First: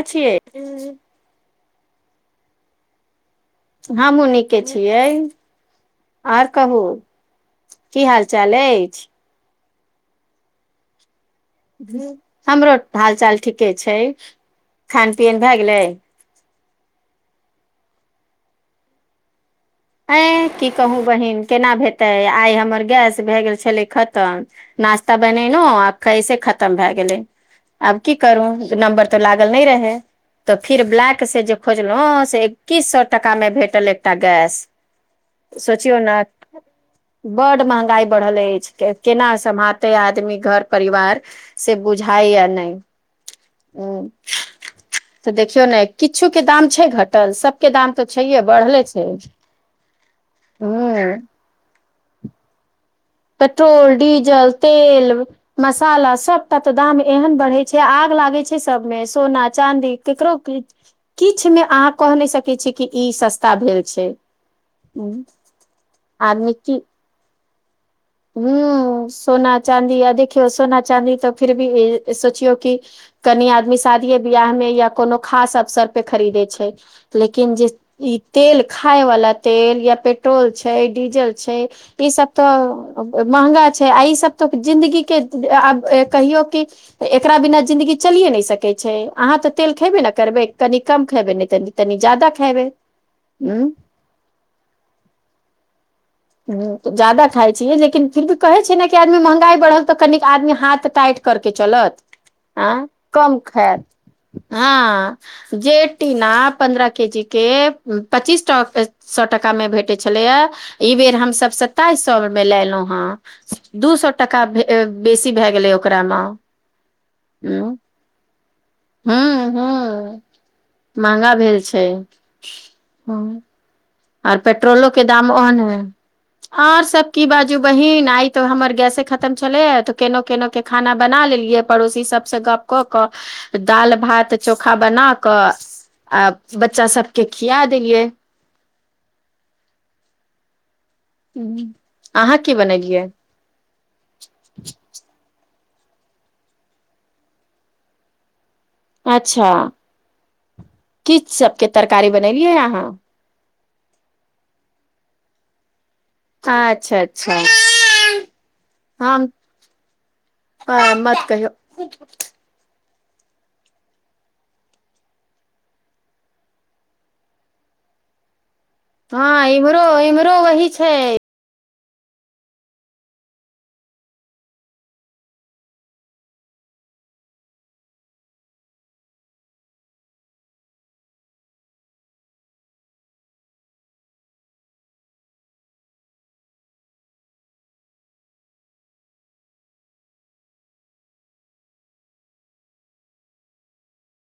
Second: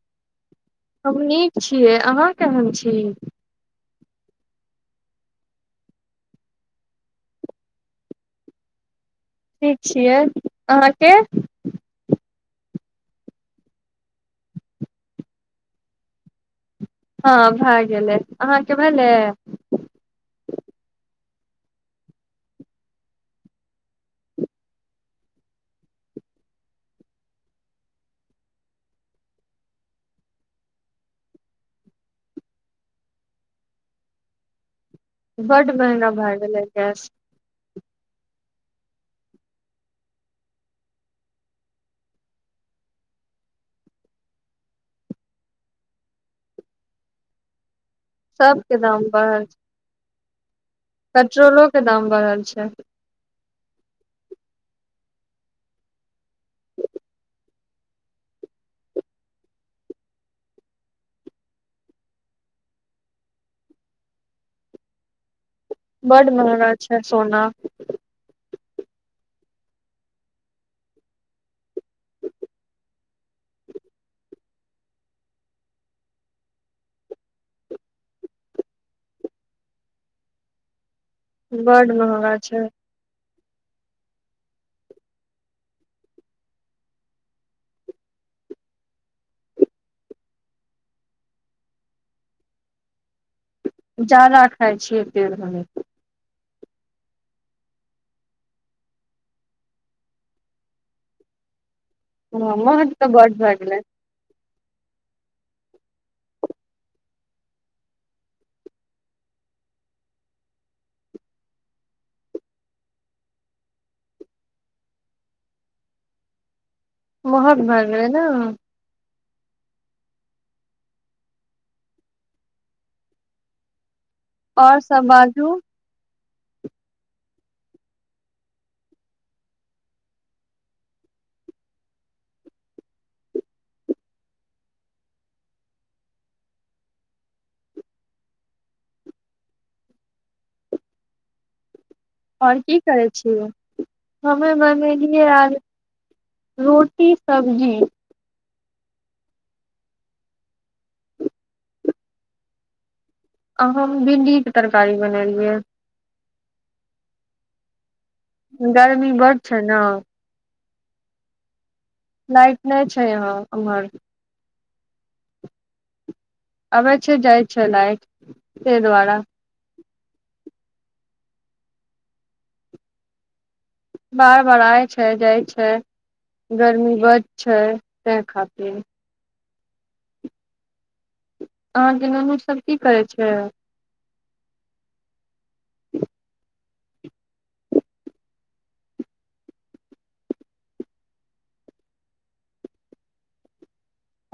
अछिय हम नीक छियै अहाँ केहन छी हमहूँ नीके छियै आओर कहू की हाल चाल अछि ठीक छियै अहाँके हमरो हाल चाल ठीके छै खान पियन भए गेलै हँ भए गेलै अहाँके भेलै ँ की कहू बहीन केना भेतै आइ हमर गैस भए गेल छलै खतम नाश्ता बनेलहुँ आ कैसे खतम भए गेलै आब की करू नम्बर तऽ लागल नहि रहै तऽ फेर ब्लैकसँ जे खोजलहुँ से एकैस सए टाकामे भेटल एकटा गैस बड्ड सोचियौ महंगा ने भए गेलै गैस बड महँगाई बढ़ल अछि के केना सम्मालतै आदमी घर परिवार से बुछाय यै नै देखियौ ने किछो के दाम छै घटल सभके दाम तऽ छैे सबके बढ़ले छै दाम बढ़ल ह पेट्रोलो के दाम बढ़ल छै पेट्रोल डीजल तेल मसाला सभटा तऽ दाम एहन बढ़ै छै आग लागै छै सभमे सोना चाँदी ककरो कि किछुमे अहाँ कहि नहि सकैत छीियै कि ई सस्ता भेल छै बड़ आदमी महंगा छै सोना ह सोना चादी या देखियो सोना चाँदी तऽ फिर भी सोचियो क कनि आदमी शादीे बियाह में या कोनो खास अवसर पे खरीदे छै लेकिन जे ई तेल खाय वाला तेल या पेट्रोल छै डीजल छै बड्ड ई सब महंगा छै तऽ महँगा छै आ ईसभ तऽ जिन्दगीके आब कहियौ कि एकरा बिना जिन्दगी चलिए नहि सकै छै अहाँ तऽ तेल खयबे ने करबै कनि कम खयबै नहि त तनी ज्यादा खयबै जादा खाइ छियै पेड़ भमे ह तऽ ज्यादा खाइ छियै लेकिन फिर भी कहैत छैै ने कि आदमी महँंगाई बढ़ल तऽ कनिक आदमी हाथ टाटि करके चलत ह आँ महत तऽ कम बड भए गेलै खायत हँ जे टीना पन्द्रह केजी के पच्चीस सए टाकामे भेटैत छलैए ई बेर हमसभ स्ताइस सए मे लेललहुँ हँ दू सए टाका बेसी भए गेलै ओकरामे महग भ गेलै ना हू हू महगा भेल छै ह आर और पेट्रोलो सब के दाम बाजू ओहन हय आर सभ की बाजू बहिीन आइ तो हमर गैसे खतम छलैए तऽ केना केन के खाना बना लेलियै पड़ोसी सभसँ गप कऽ कऽ दालि भात चोखा बना कऽ आ बच्चा सभके खिया देलियै [inaudible] आओर की करै छियै हममे मनै रोटी सबब्जी अच्छा कि सबके तरकारी बनेलियै आहाँ आहाँ भिण्डीके तरकारी बनेलियै अच्छा अच्छा गर्मी बड छै ने आ मत कहहिौ लाइट नै छै छै ह हमर आबै छै जाइ छै लाइट ताहि दुआरे हँ इम्हरो इम्हरो वही छै बार बार आइ छै जाइ छै गर्मी बढ़ छै तैहि खातिर अहाँके ननु सब की करै छै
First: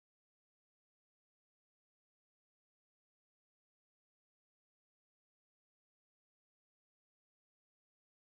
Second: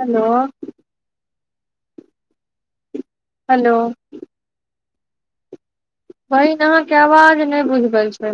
हेलो हेलो बहीन अहाँके आवाज नहि बुझबै छै